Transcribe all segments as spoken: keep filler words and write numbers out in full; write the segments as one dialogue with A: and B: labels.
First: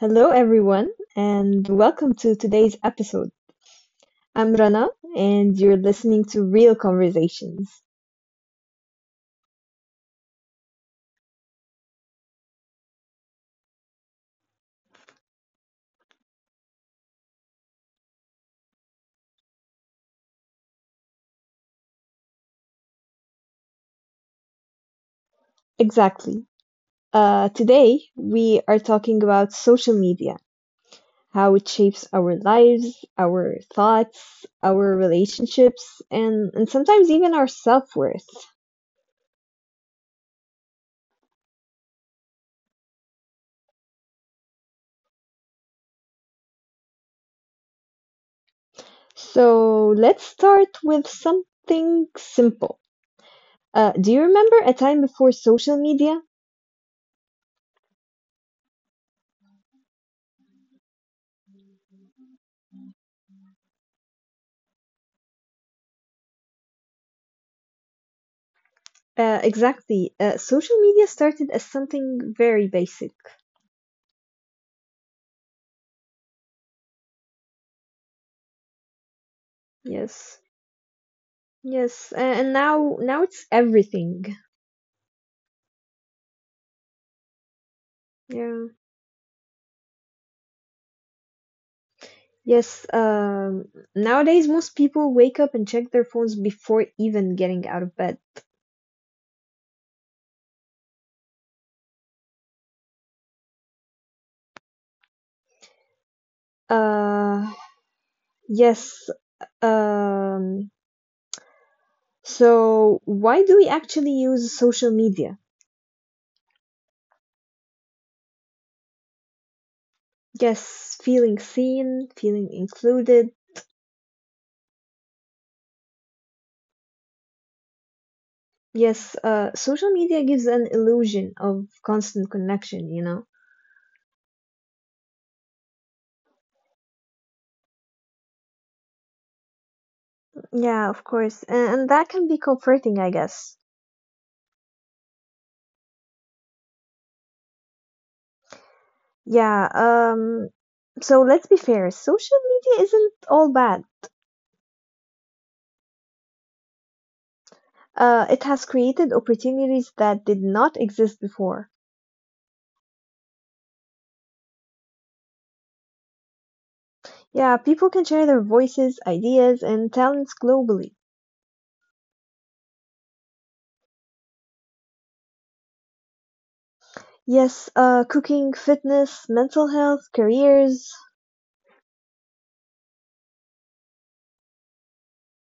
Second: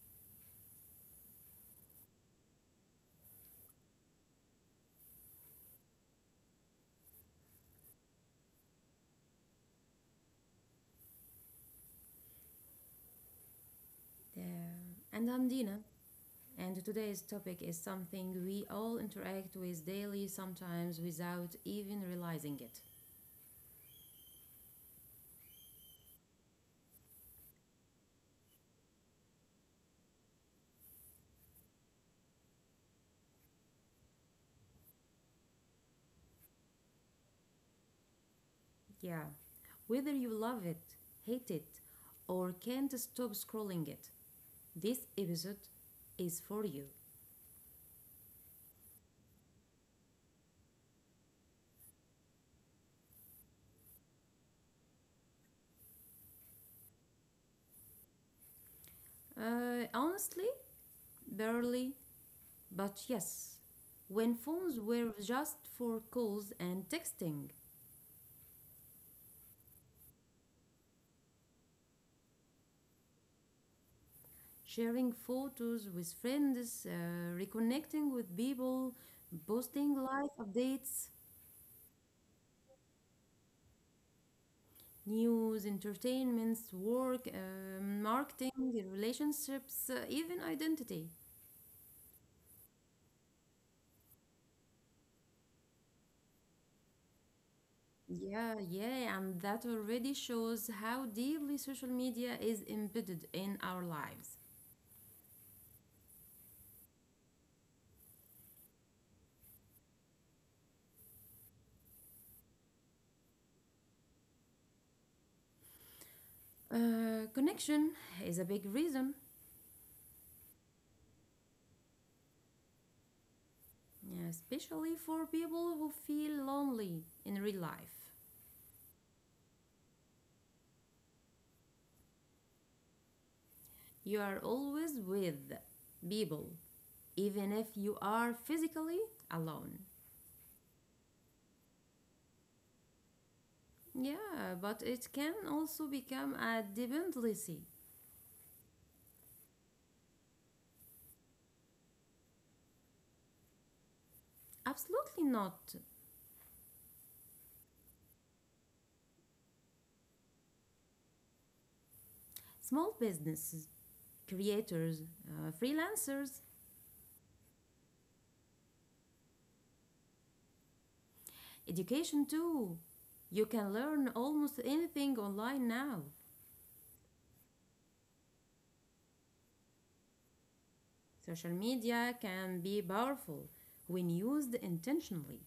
A: Hello, everyone, and welcome to today's episode. I'm Rana, and you're listening to Real Conversations.
B: There. And I'm Dina, and today's topic is something we all interact with daily, sometimes without even realizing it.
A: Exactly. Uh, today, we are talking about social media, how it shapes our lives, our thoughts, our relationships, and, and sometimes even our self worth.
B: Yeah. Whether you love it, hate it, or can't stop scrolling it, this episode is for you.
A: So, let's start with something simple. Uh, do you remember a time before social media?
B: Uh, honestly, barely, but yes. When phones were just for calls and texting,
A: Uh, exactly. Uh, social media started as something very basic.
B: sharing photos with friends, uh, reconnecting with people, posting
A: Yes.
B: life updates,
A: Yes. a- And now now it's everything.
B: news, entertainments, work, um,
A: Yeah.
B: marketing, relationships, uh, even identity.
A: Yes. Um nowadays, most people wake up and check their phones before even getting out of bed.
B: Yeah, yeah, and that already shows how deeply social media is embedded in our lives.
A: Uh yes. Um so why do we actually use social media?
B: Uh, connection is a big reason,
A: Yes, feeling seen, feeling included.
B: yeah, especially for people who feel lonely in real life.
A: Yes, uh social media gives an illusion of constant connection, you know.
B: You are always with people, even if you are physically alone.
A: Yeah, of course. And, and that can be comforting, I guess.
B: Yeah, but it can also become a dependency.
A: Yeah, um, so let's be fair, social media isn't all bad.
B: Absolutely not.
A: Uh, it has created opportunities that did not exist before.
B: Small businesses, creators, uh, freelancers,
A: Yeah, people can share their voices, ideas, and talents globally.
B: education too. You can learn almost anything online now.
A: Yes, uh, cooking, fitness, mental health, careers.
B: Social media can be powerful when used intentionally.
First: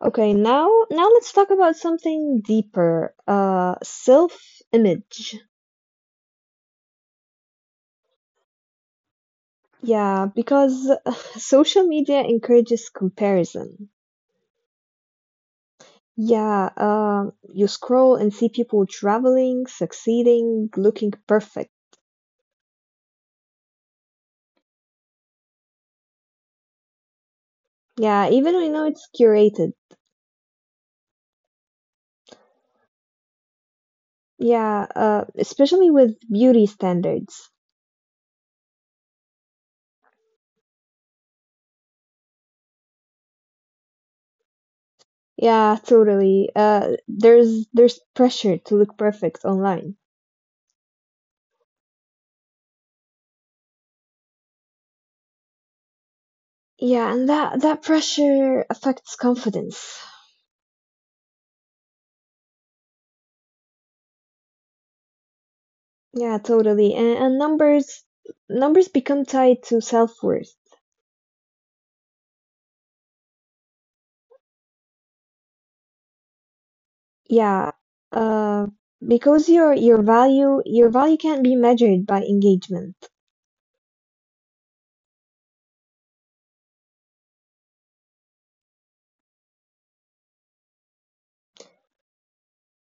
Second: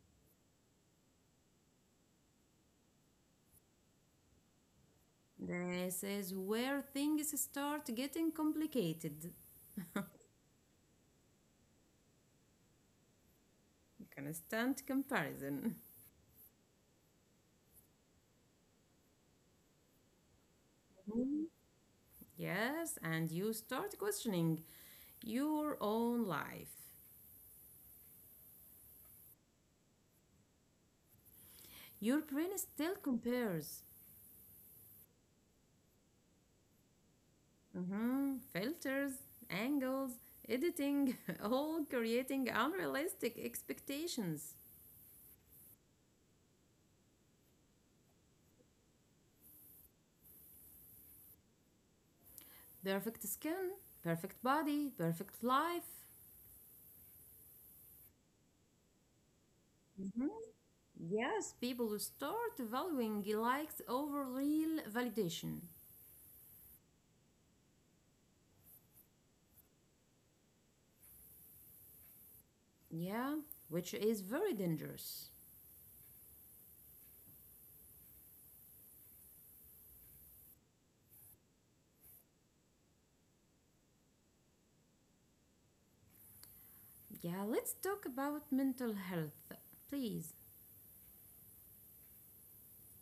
A: Okay, now now let's talk about something deeper. Uh, self-image.
B: This is where things start getting complicated.
A: Yeah, because social media encourages comparison.
B: Constant comparison.
A: Yeah, um, you scroll and see people traveling, succeeding, looking perfect.
B: Yes, and you start questioning your own life.
A: Yeah, even we know it's curated.
B: Your brain still compares.
A: Yeah, uh, especially with beauty standards.
B: Mhm, filters, angles, editing, all creating unrealistic expectations.
A: Yeah, totally. Uh, there's there's pressure to look perfect online.
B: Perfect skin, perfect body, perfect life.
A: Yeah, and that that pressure affects confidence.
B: Mhm. Yes, people will start valuing likes over real validation.
A: Yeah, totally. And, and numbers numbers become tied to self-worth.
B: Yeah, which is very dangerous.
A: Yeah, uh, because your your value your value can't be measured by engagement.
B: Yeah, let's talk about mental health, please.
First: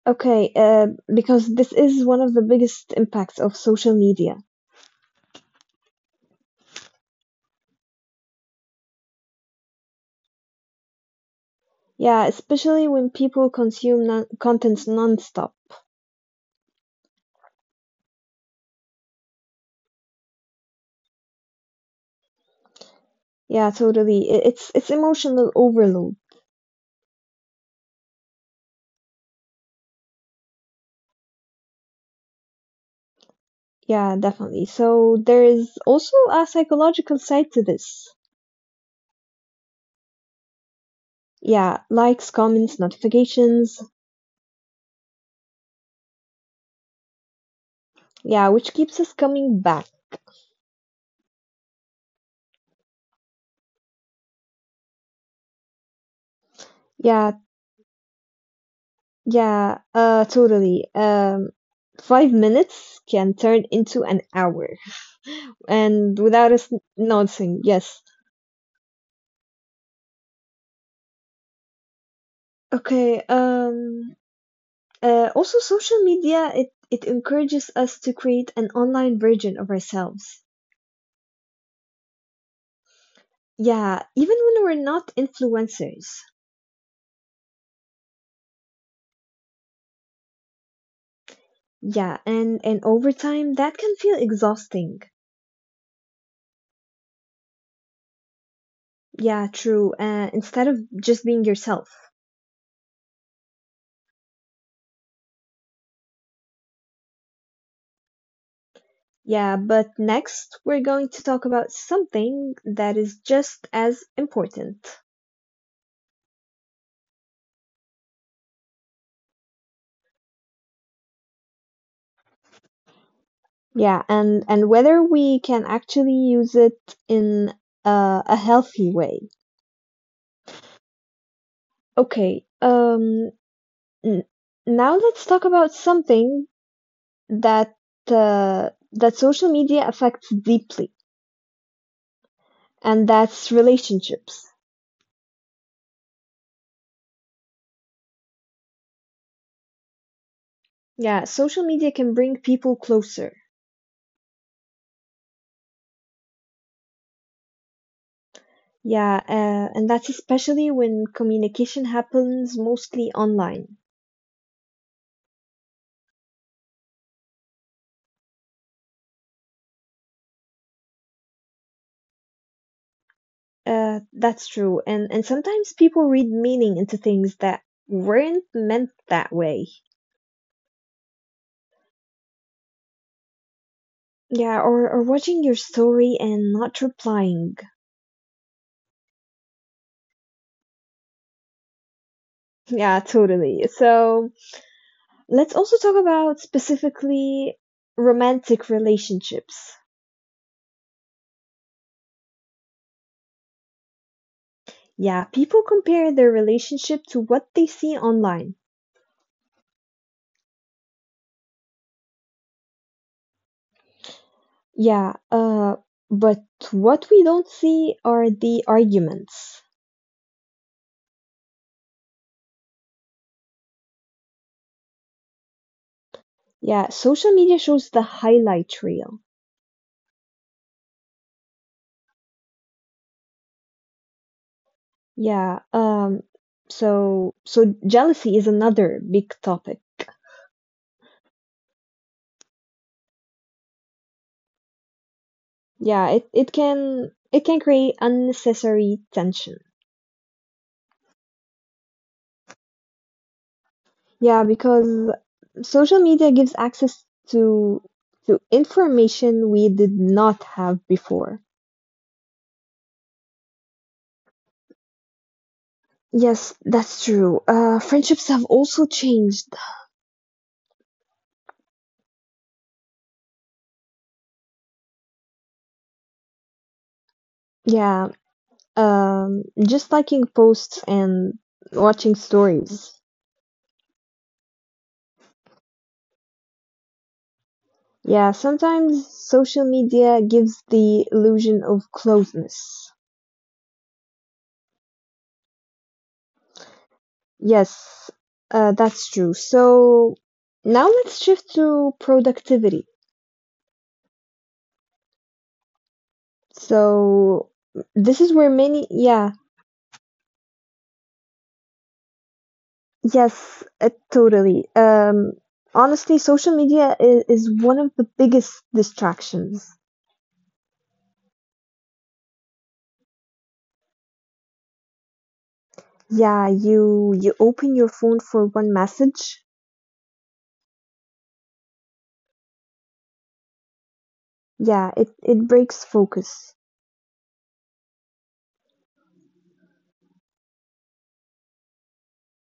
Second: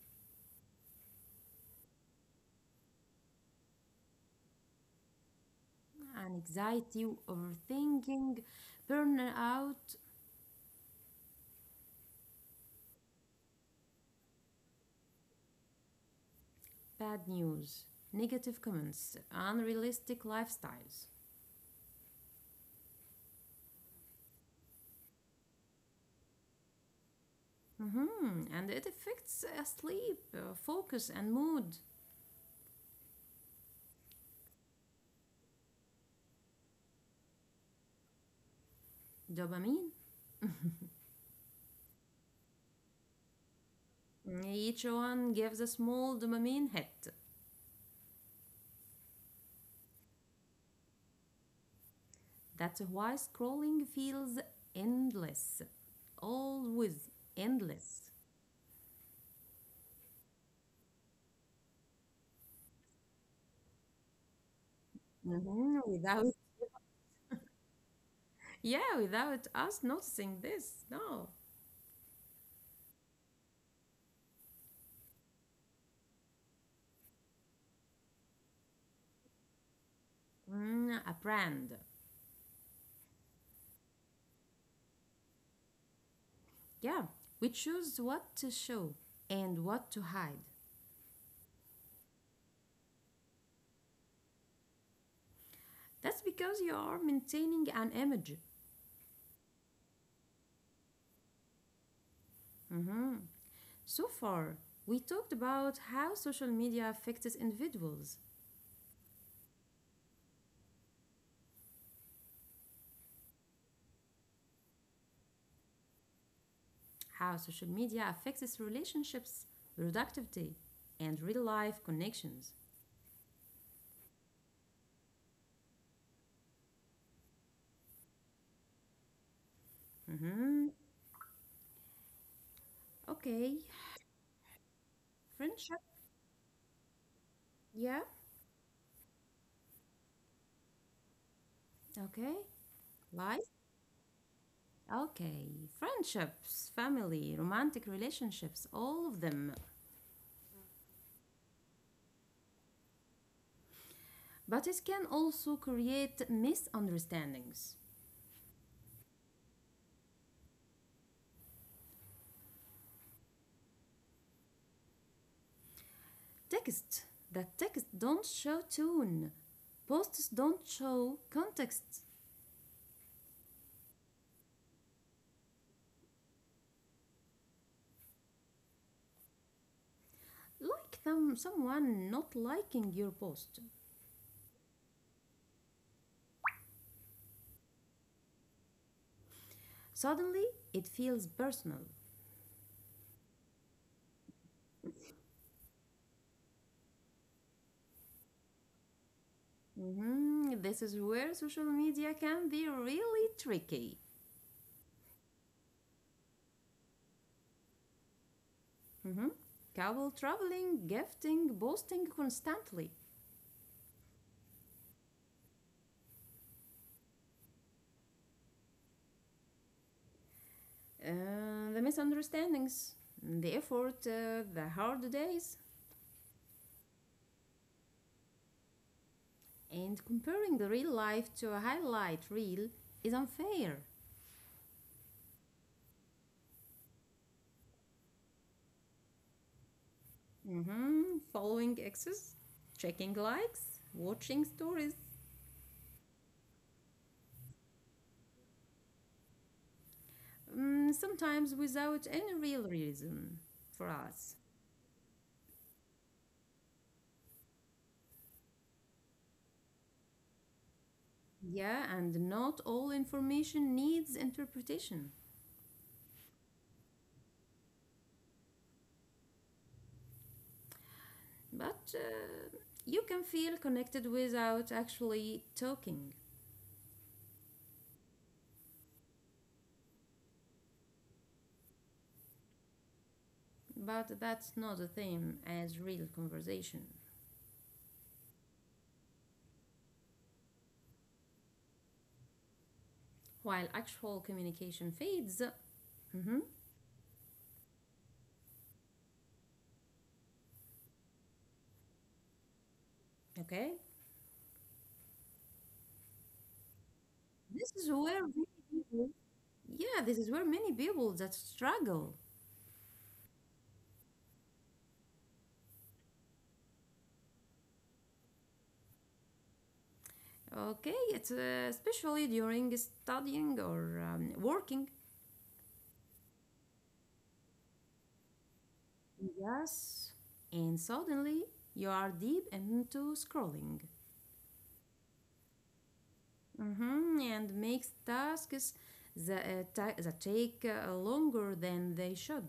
A: Okay, uh, because this is one of the biggest impacts of social media.
B: And anxiety, overthinking, burnout,
A: Yeah, especially when people consume non contents nonstop.
B: bad news, negative comments, unrealistic lifestyles.
A: Yeah, totally. I- It's it's emotional overload.
B: Hmm. And it affects uh, sleep, uh, focus, and mood.
A: Yeah, definitely. So there is also a psychological side to this.
B: Dopamine.
A: Yeah, likes, comments, notifications.
B: Each one gives a small dopamine hit.
A: Yeah, which keeps us coming back.
B: That's why scrolling feels endless. Always
A: Yeah,
B: endless.
A: yeah, uh, totally. Um, five minutes can turn into an hour,
B: Mhm. Without,
A: and without us noticing, yes.
B: yeah, without us noticing this, no.
A: Okay. Um. Uh, also, social media it it encourages us to create an online version of ourselves.
B: Mm, a brand.
A: Yeah, even when we're not influencers.
B: Yeah, we choose what to show and what to hide.
A: Yeah, and and over time that can feel exhausting.
B: That's because you are maintaining an image.
A: Yeah, true. Uh, instead of just being yourself.
B: Mhm. So far, we talked about how social media affects individuals,
A: Yeah, but next we're going to talk about something that is just as important.
B: how social media affects relationships, productivity, and real life connections.
A: Yeah, and and whether we can actually use it in a, a healthy way.
B: Mhm.
A: Okay, um,
B: Okay,
A: n- now let's talk about
B: friendship.
A: something that
B: Yeah,
A: uh, that social media affects deeply,
B: okay.
A: and
B: Life.
A: that's relationships.
B: Okay, friendships, family, romantic relationships, all of them.
A: Yeah, social media can bring people closer.
B: But it can also create misunderstandings.
A: Yeah, uh, and that's especially when communication happens mostly online.
B: Texts that text don't show tone. Posts don't show context.
A: Uh, that's true. And and sometimes people read meaning into things that weren't meant that way.
B: Like them, someone not liking your post.
A: Yeah, or, or watching your story and not replying.
B: Suddenly, it feels personal.
A: Yeah, totally. So let's also talk about specifically romantic relationships.
B: Mhm, this is where social media can be really tricky.
A: Yeah, people compare their relationship to what they see online.
B: Mhm. Couple traveling, gifting, boasting constantly.
A: Yeah, uh, but what we don't see are the arguments.
B: Uh, the misunderstandings, the effort, uh, the hard days.
A: Yeah, social media shows the highlight reel.
B: And comparing the real life to a highlight reel is unfair.
A: Yeah. Um, so so jealousy is another big topic.
B: Hmm. Following exes, checking likes, watching stories,
A: Yeah, it, it can it can create unnecessary tension.
B: mm, sometimes without any real reason for
A: Yeah,
B: us.
A: because social media gives access to to information we did not have before.
B: Yeah, and not all information needs interpretation,
A: Yes, that's true. Uh, friendships have also changed.
B: but uh, you can feel connected without actually talking.
A: Yeah, um, just liking posts and watching stories.
B: But that's not the same as real conversation.
A: Yeah, sometimes social media gives the illusion of closeness.
B: While actual communication fades, hmm,
A: Yes, uh, that's true. So now let's shift to productivity.
B: okay.
A: So
B: This is
A: this is
B: where
A: where
B: many
A: many,
B: people,
A: yeah.
B: yeah, this is where many people that struggle.
A: Yes, uh, totally. Um, honestly, social media is, is one of the biggest distractions.
B: Okay, it's uh, especially during studying or um, working.
A: Yeah, you you open your phone for one message.
B: Yes, and suddenly you are deep into scrolling,
A: Yeah, it, it breaks focus.
B: hmm, and makes tasks that, uh, ta- that take uh, longer than they should.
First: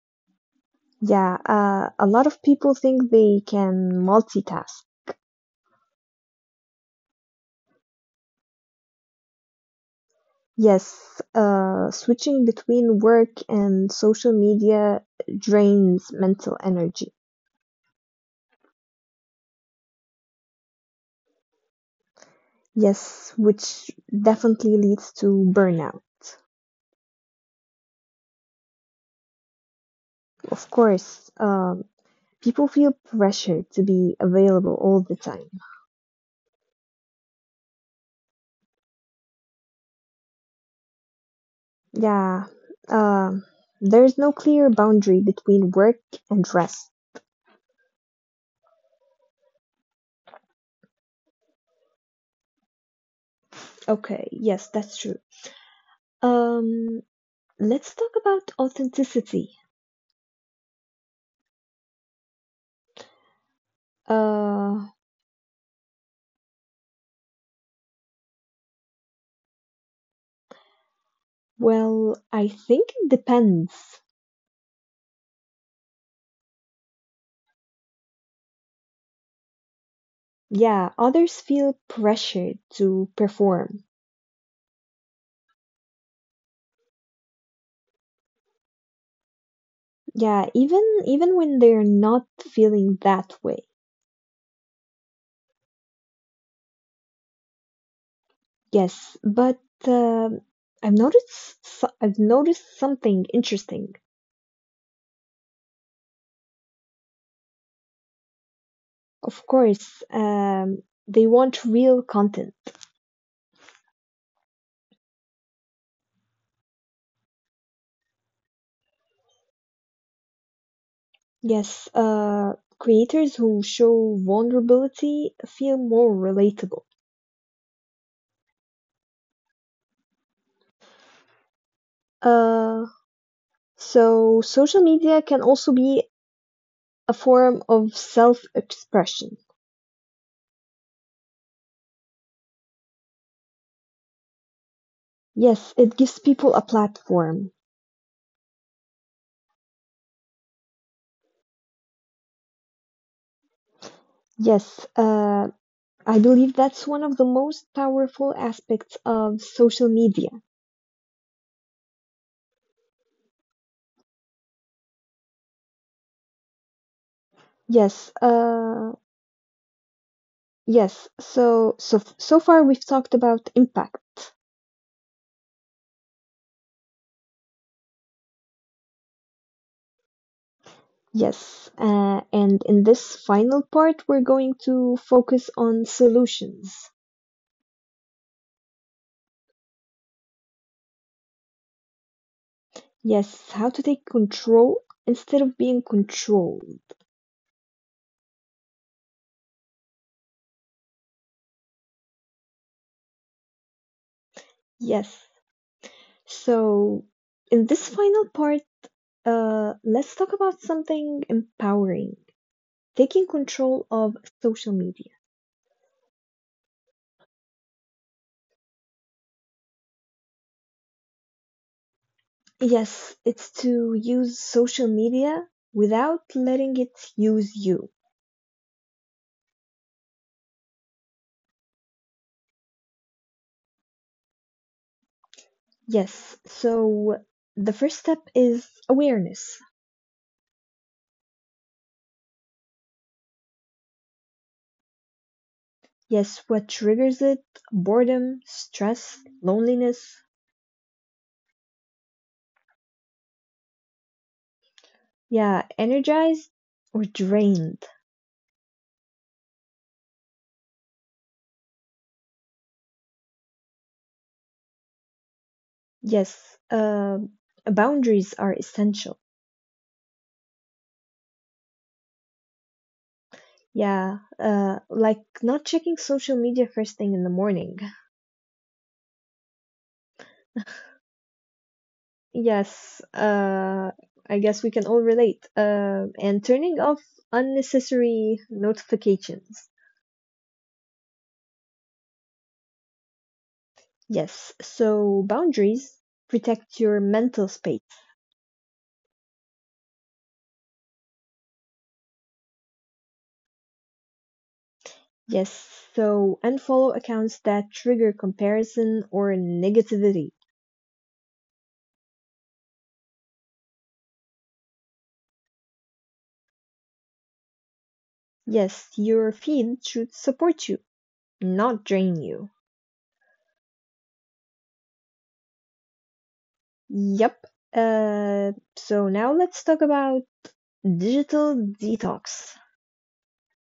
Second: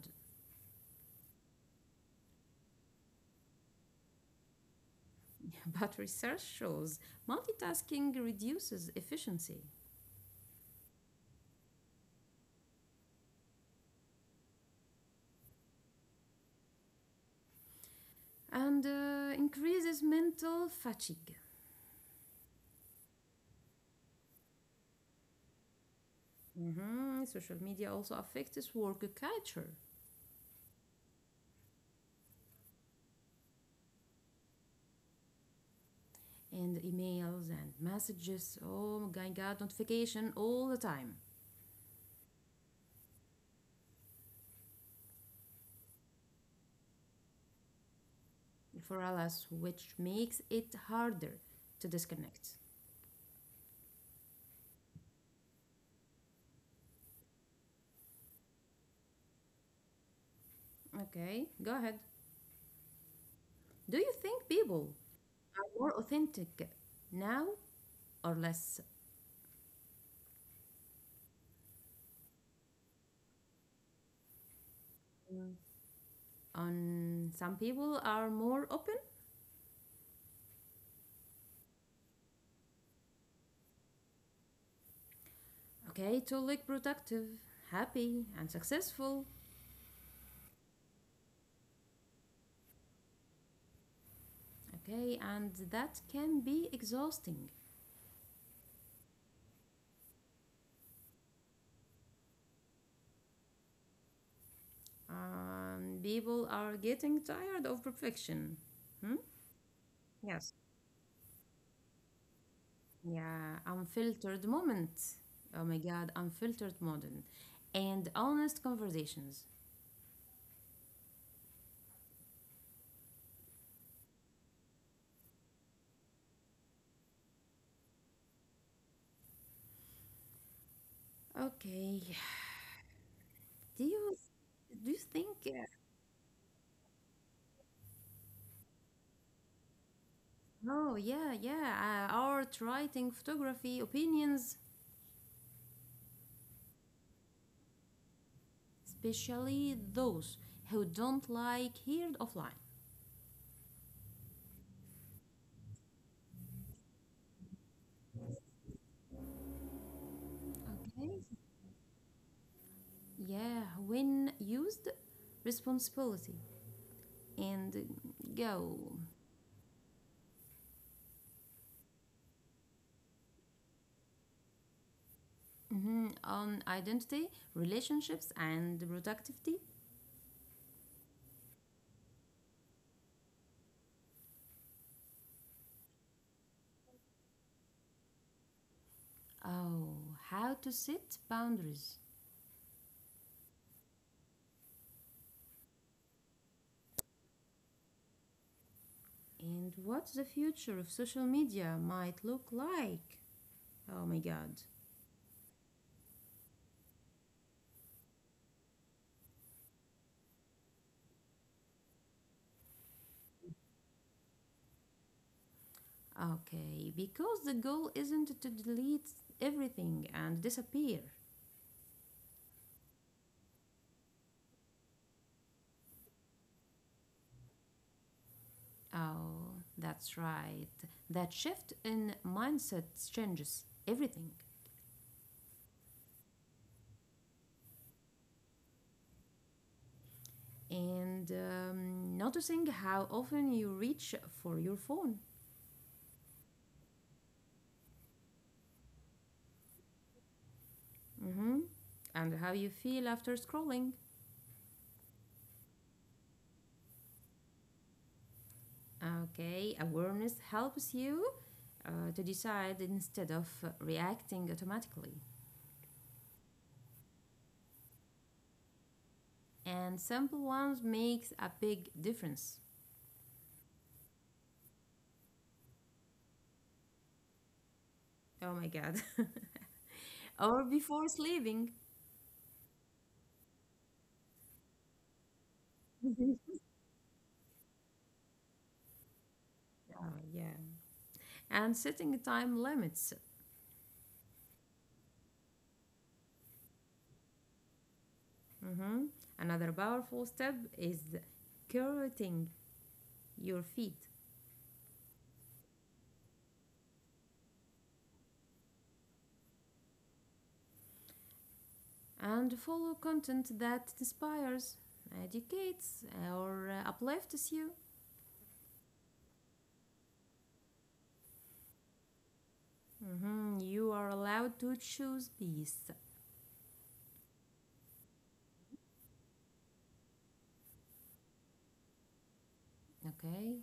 A: Yeah, uh, a lot of people think they can multitask.
B: But research shows multitasking reduces efficiency
A: Yes, uh, switching between work and social media drains mental energy.
B: and uh, increases mental fatigue.
A: Yes, which definitely leads to burnout.
B: Mhm. Social media also affects work culture
A: Of course, um, people feel pressure to be available all the time.
B: and emails and messages. Oh my god, notification all the time
A: Yeah, um, there's no clear boundary between work and rest.
B: for us, which makes it harder to disconnect.
A: Okay, yes, that's true. Um, let's talk about authenticity.
B: Okay, go ahead. Do you think
A: Uh,
B: people are more authentic now or less?
A: well, I think it depends.
B: On some people are more open,
A: Yeah, others feel pressured to perform.
B: okay, to look productive, happy, and successful,
A: Yeah, even even when they're not feeling that way.
B: okay, and that can be exhausting.
A: Yes, but um I've noticed so- I've noticed something interesting.
B: Um, people are getting tired of perfection. Hmm?
A: Of course,
B: Yes.
A: um, they want real content.
B: Yeah, unfiltered moment. Oh my god, unfiltered modern and honest conversations.
A: Yes, uh, creators who show vulnerability feel more relatable.
B: Okay.
A: Uh,
B: Do you
A: so social
B: do you
A: media
B: think
A: can
B: uh,
A: also be a form of self-expression.
B: oh, yeah, yeah. Uh, art, writing, photography, opinions,
A: Yes, it gives people a platform.
B: especially those who don't like heard offline.
A: Yes, uh, I believe that's one of the most powerful aspects of social media.
B: Okay. Yeah, when used responsibility and
A: Yes,
B: go.
A: uh, yes. So, so f- so far, we've talked about impact.
B: Mhm, on identity, relationships, and productivity.
A: Yes, uh, and in this final part, we're going to focus on solutions.
B: Oh, how to set boundaries
A: Yes, how to take control instead of being controlled.
B: and what the future of social media might look like. Oh my god.
A: Yes. So, in this final part, Uh, let's talk about something empowering, taking control of social media.
B: Okay, because the goal isn't to delete everything and disappear.
A: Yes, it's to use social media without letting it use you.
B: Oh, that's right. That shift in mindset changes everything.
A: Yes, so the first step is awareness.
B: And um, noticing how often you reach for your phone.
A: Yes, what triggers it? Boredom, stress, loneliness.
B: Mm-hmm. And how you feel after scrolling.
A: Yeah, energized or drained.
B: Okay, awareness helps you uh, to decide instead of uh, reacting automatically.
A: Yes, uh, boundaries are essential.
B: And simple ones makes a big difference.
A: Yeah, uh, like not checking social media first thing in the morning.
B: Oh my god. Or before sleeping.
A: Yes, uh, I guess we can all relate. Uh, and turning off unnecessary notifications.
B: Oh, yeah. And setting time limits.
A: Yes, so boundaries protect your mental space.
B: Hmm. Another powerful step is curating your feed
A: Yes, so unfollow accounts that trigger comparison or negativity.
B: and follow content that inspires, educates, or uh, uplifts you.
A: Yes, your feed should support you, not drain you.
B: Mhm, you are allowed to choose peace,
A: Yep. Uh, so now let's talk about digital detox.
B: okay?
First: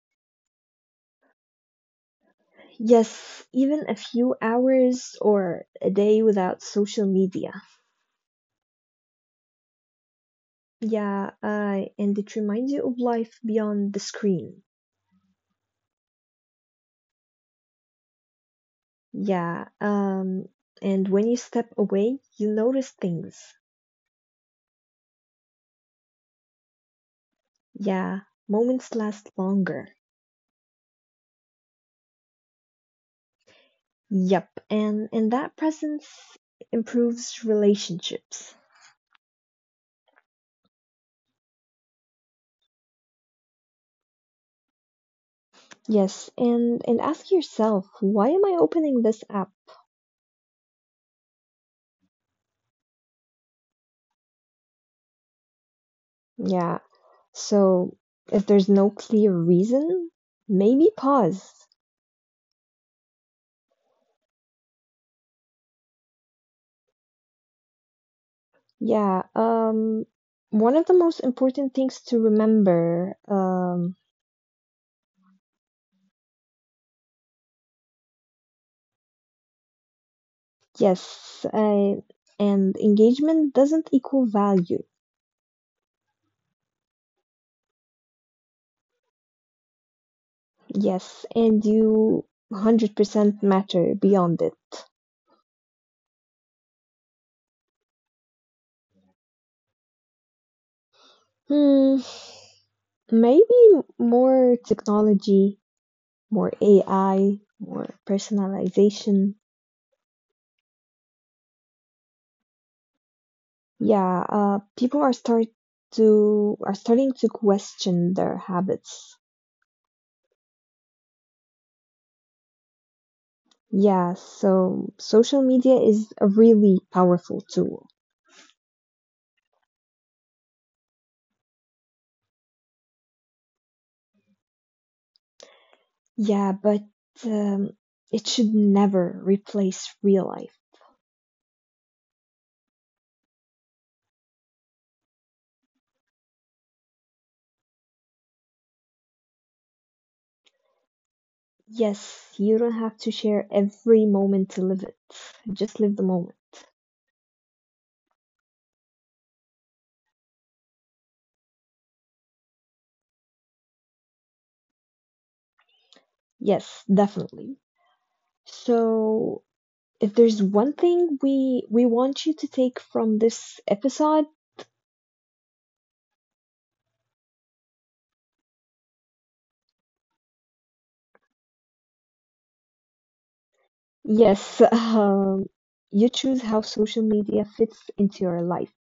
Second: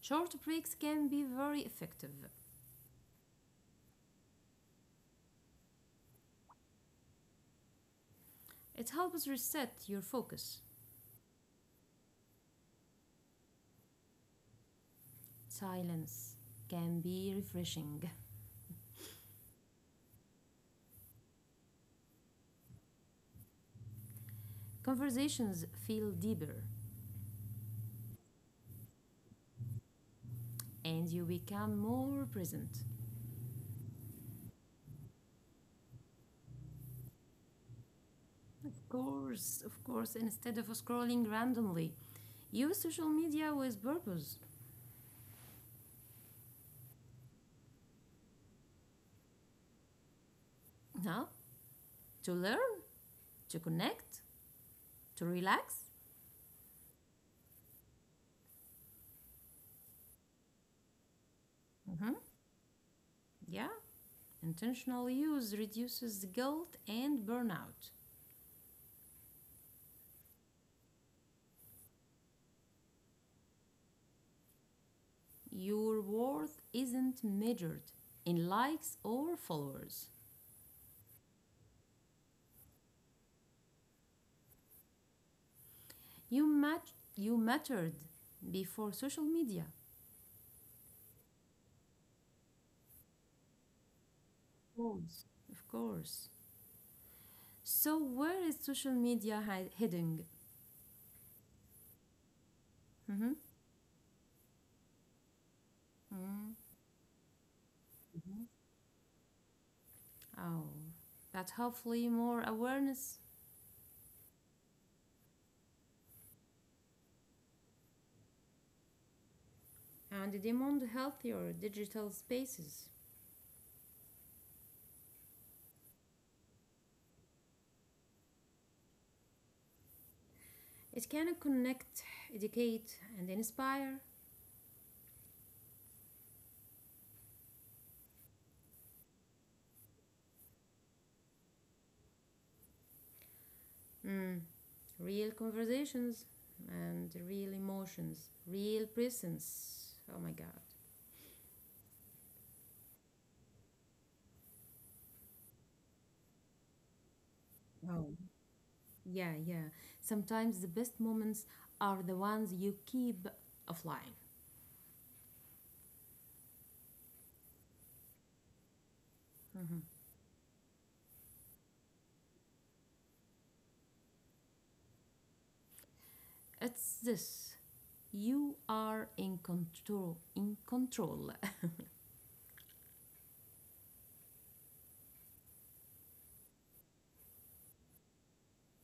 B: Short breaks can be very effective.
A: Yes, even a few hours or a day without social media.
B: It helps reset your focus.
A: Yeah, uh, and it reminds you of life beyond the screen.
B: Silence can be refreshing.
A: Yeah, um, and when you step away, you notice things.
B: Conversations feel deeper
A: Yeah, moments last longer.
B: and you become more present.
A: Yep, and and that presence improves relationships.
B: Of course, of course, instead of scrolling randomly, use social media with purpose.
A: Yes, and and ask yourself, why am I opening this app?
B: Now, to learn, to connect, to relax.
A: Yeah, so if there's no clear reason, maybe pause.
B: Mhm, yeah. Intentional use reduces guilt and burnout.
A: Yeah, um, one of the most important things to remember, um,
B: Your worth isn't measured in likes or followers.
A: yes, I, and engagement doesn't equal value.
B: You mat- you mattered before social media.
A: Yes, and you one hundred percent matter beyond it.
B: Of course. Of course. So where is social media hi- heading?
A: Hmm,
B: Hmm.
A: maybe more technology, more A I, more
B: Mhm.
A: personalization.
B: Oh, but hopefully more awareness
A: Yeah, uh, people are start to are starting to question their habits.
B: and demand healthier digital spaces.
A: Yeah, so social media is a really powerful tool.
B: It can connect, educate, and inspire.
A: Yeah, but um, it should never replace real life.
B: Mm. Real conversations and real emotions, real presence. Oh my God.
A: Yes, you don't have to share every moment to live it. Just live the moment.
B: Oh, yeah, yeah. Sometimes the best moments are the ones you keep offline.
A: Yes, definitely. So,
B: Mhm.
A: if there's one thing we we want you to take from this episode,
B: It's this. You are in control, in control.
A: yes, um, you choose how social media fits into your life.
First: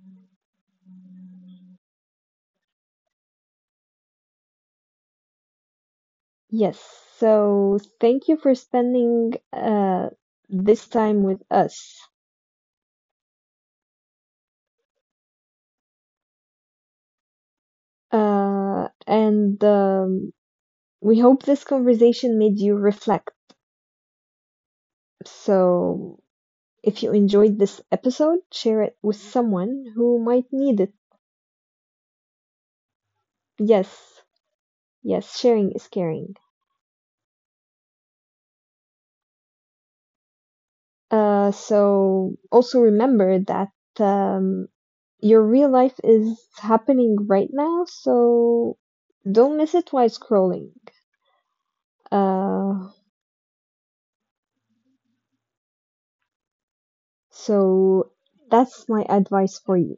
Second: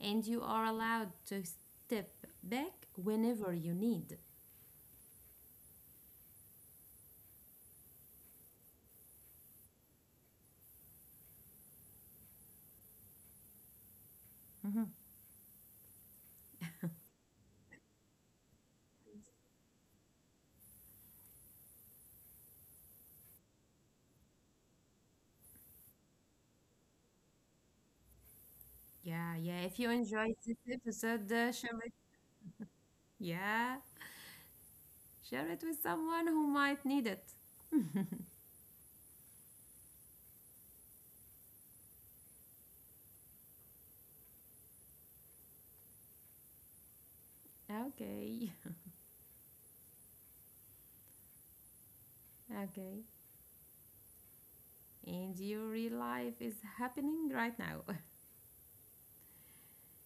B: And you are allowed to step back whenever you need.
A: Yes, so thank you for spending uh, this time with us. Uh, and um, we hope this conversation made you reflect. So if you enjoyed this episode, share it with
B: Yeah, yeah. If
A: someone
B: you
A: who
B: enjoyed
A: might
B: this
A: need it.
B: episode, uh, share it. Yeah,
A: Yes, yes,
B: share it
A: sharing
B: with
A: is
B: someone
A: caring.
B: who might need it.
A: Uh, so also remember that um, your real life is happening right now,
B: Okay,
A: so don't miss it while scrolling. Uh,
B: okay. And your real life is happening right now.
A: so that's my advice for you.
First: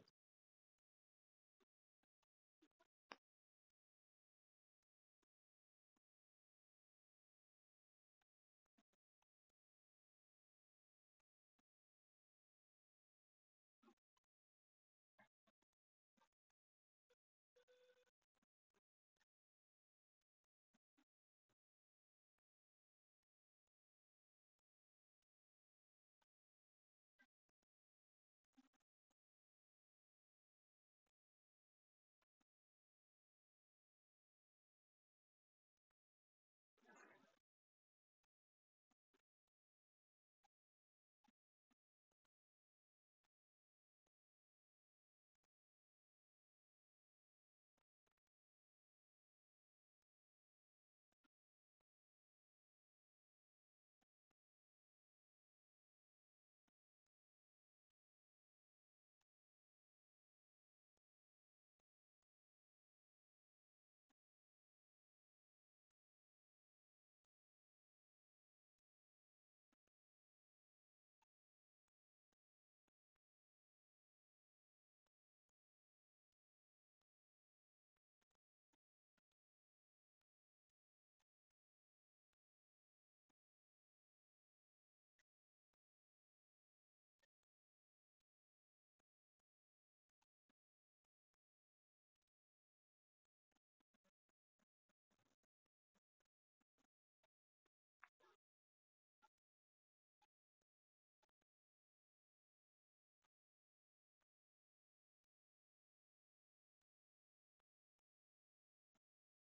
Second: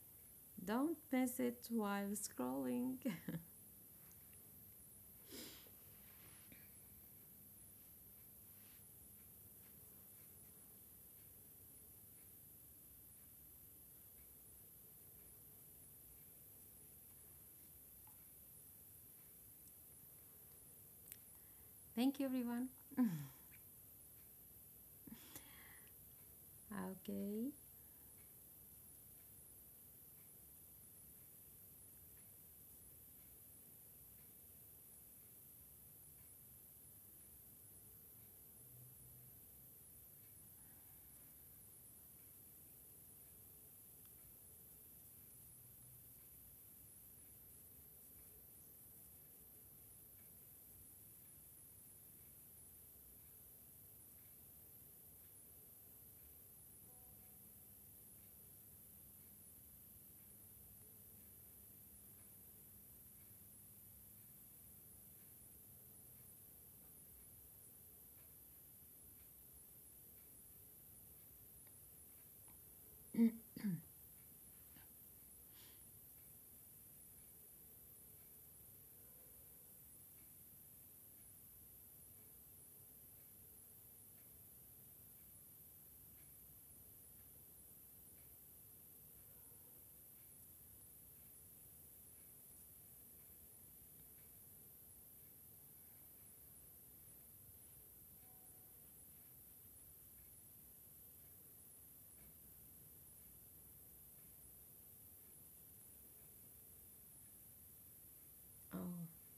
B: Don't miss it while scrolling. Thank you, everyone. Okay. Oh.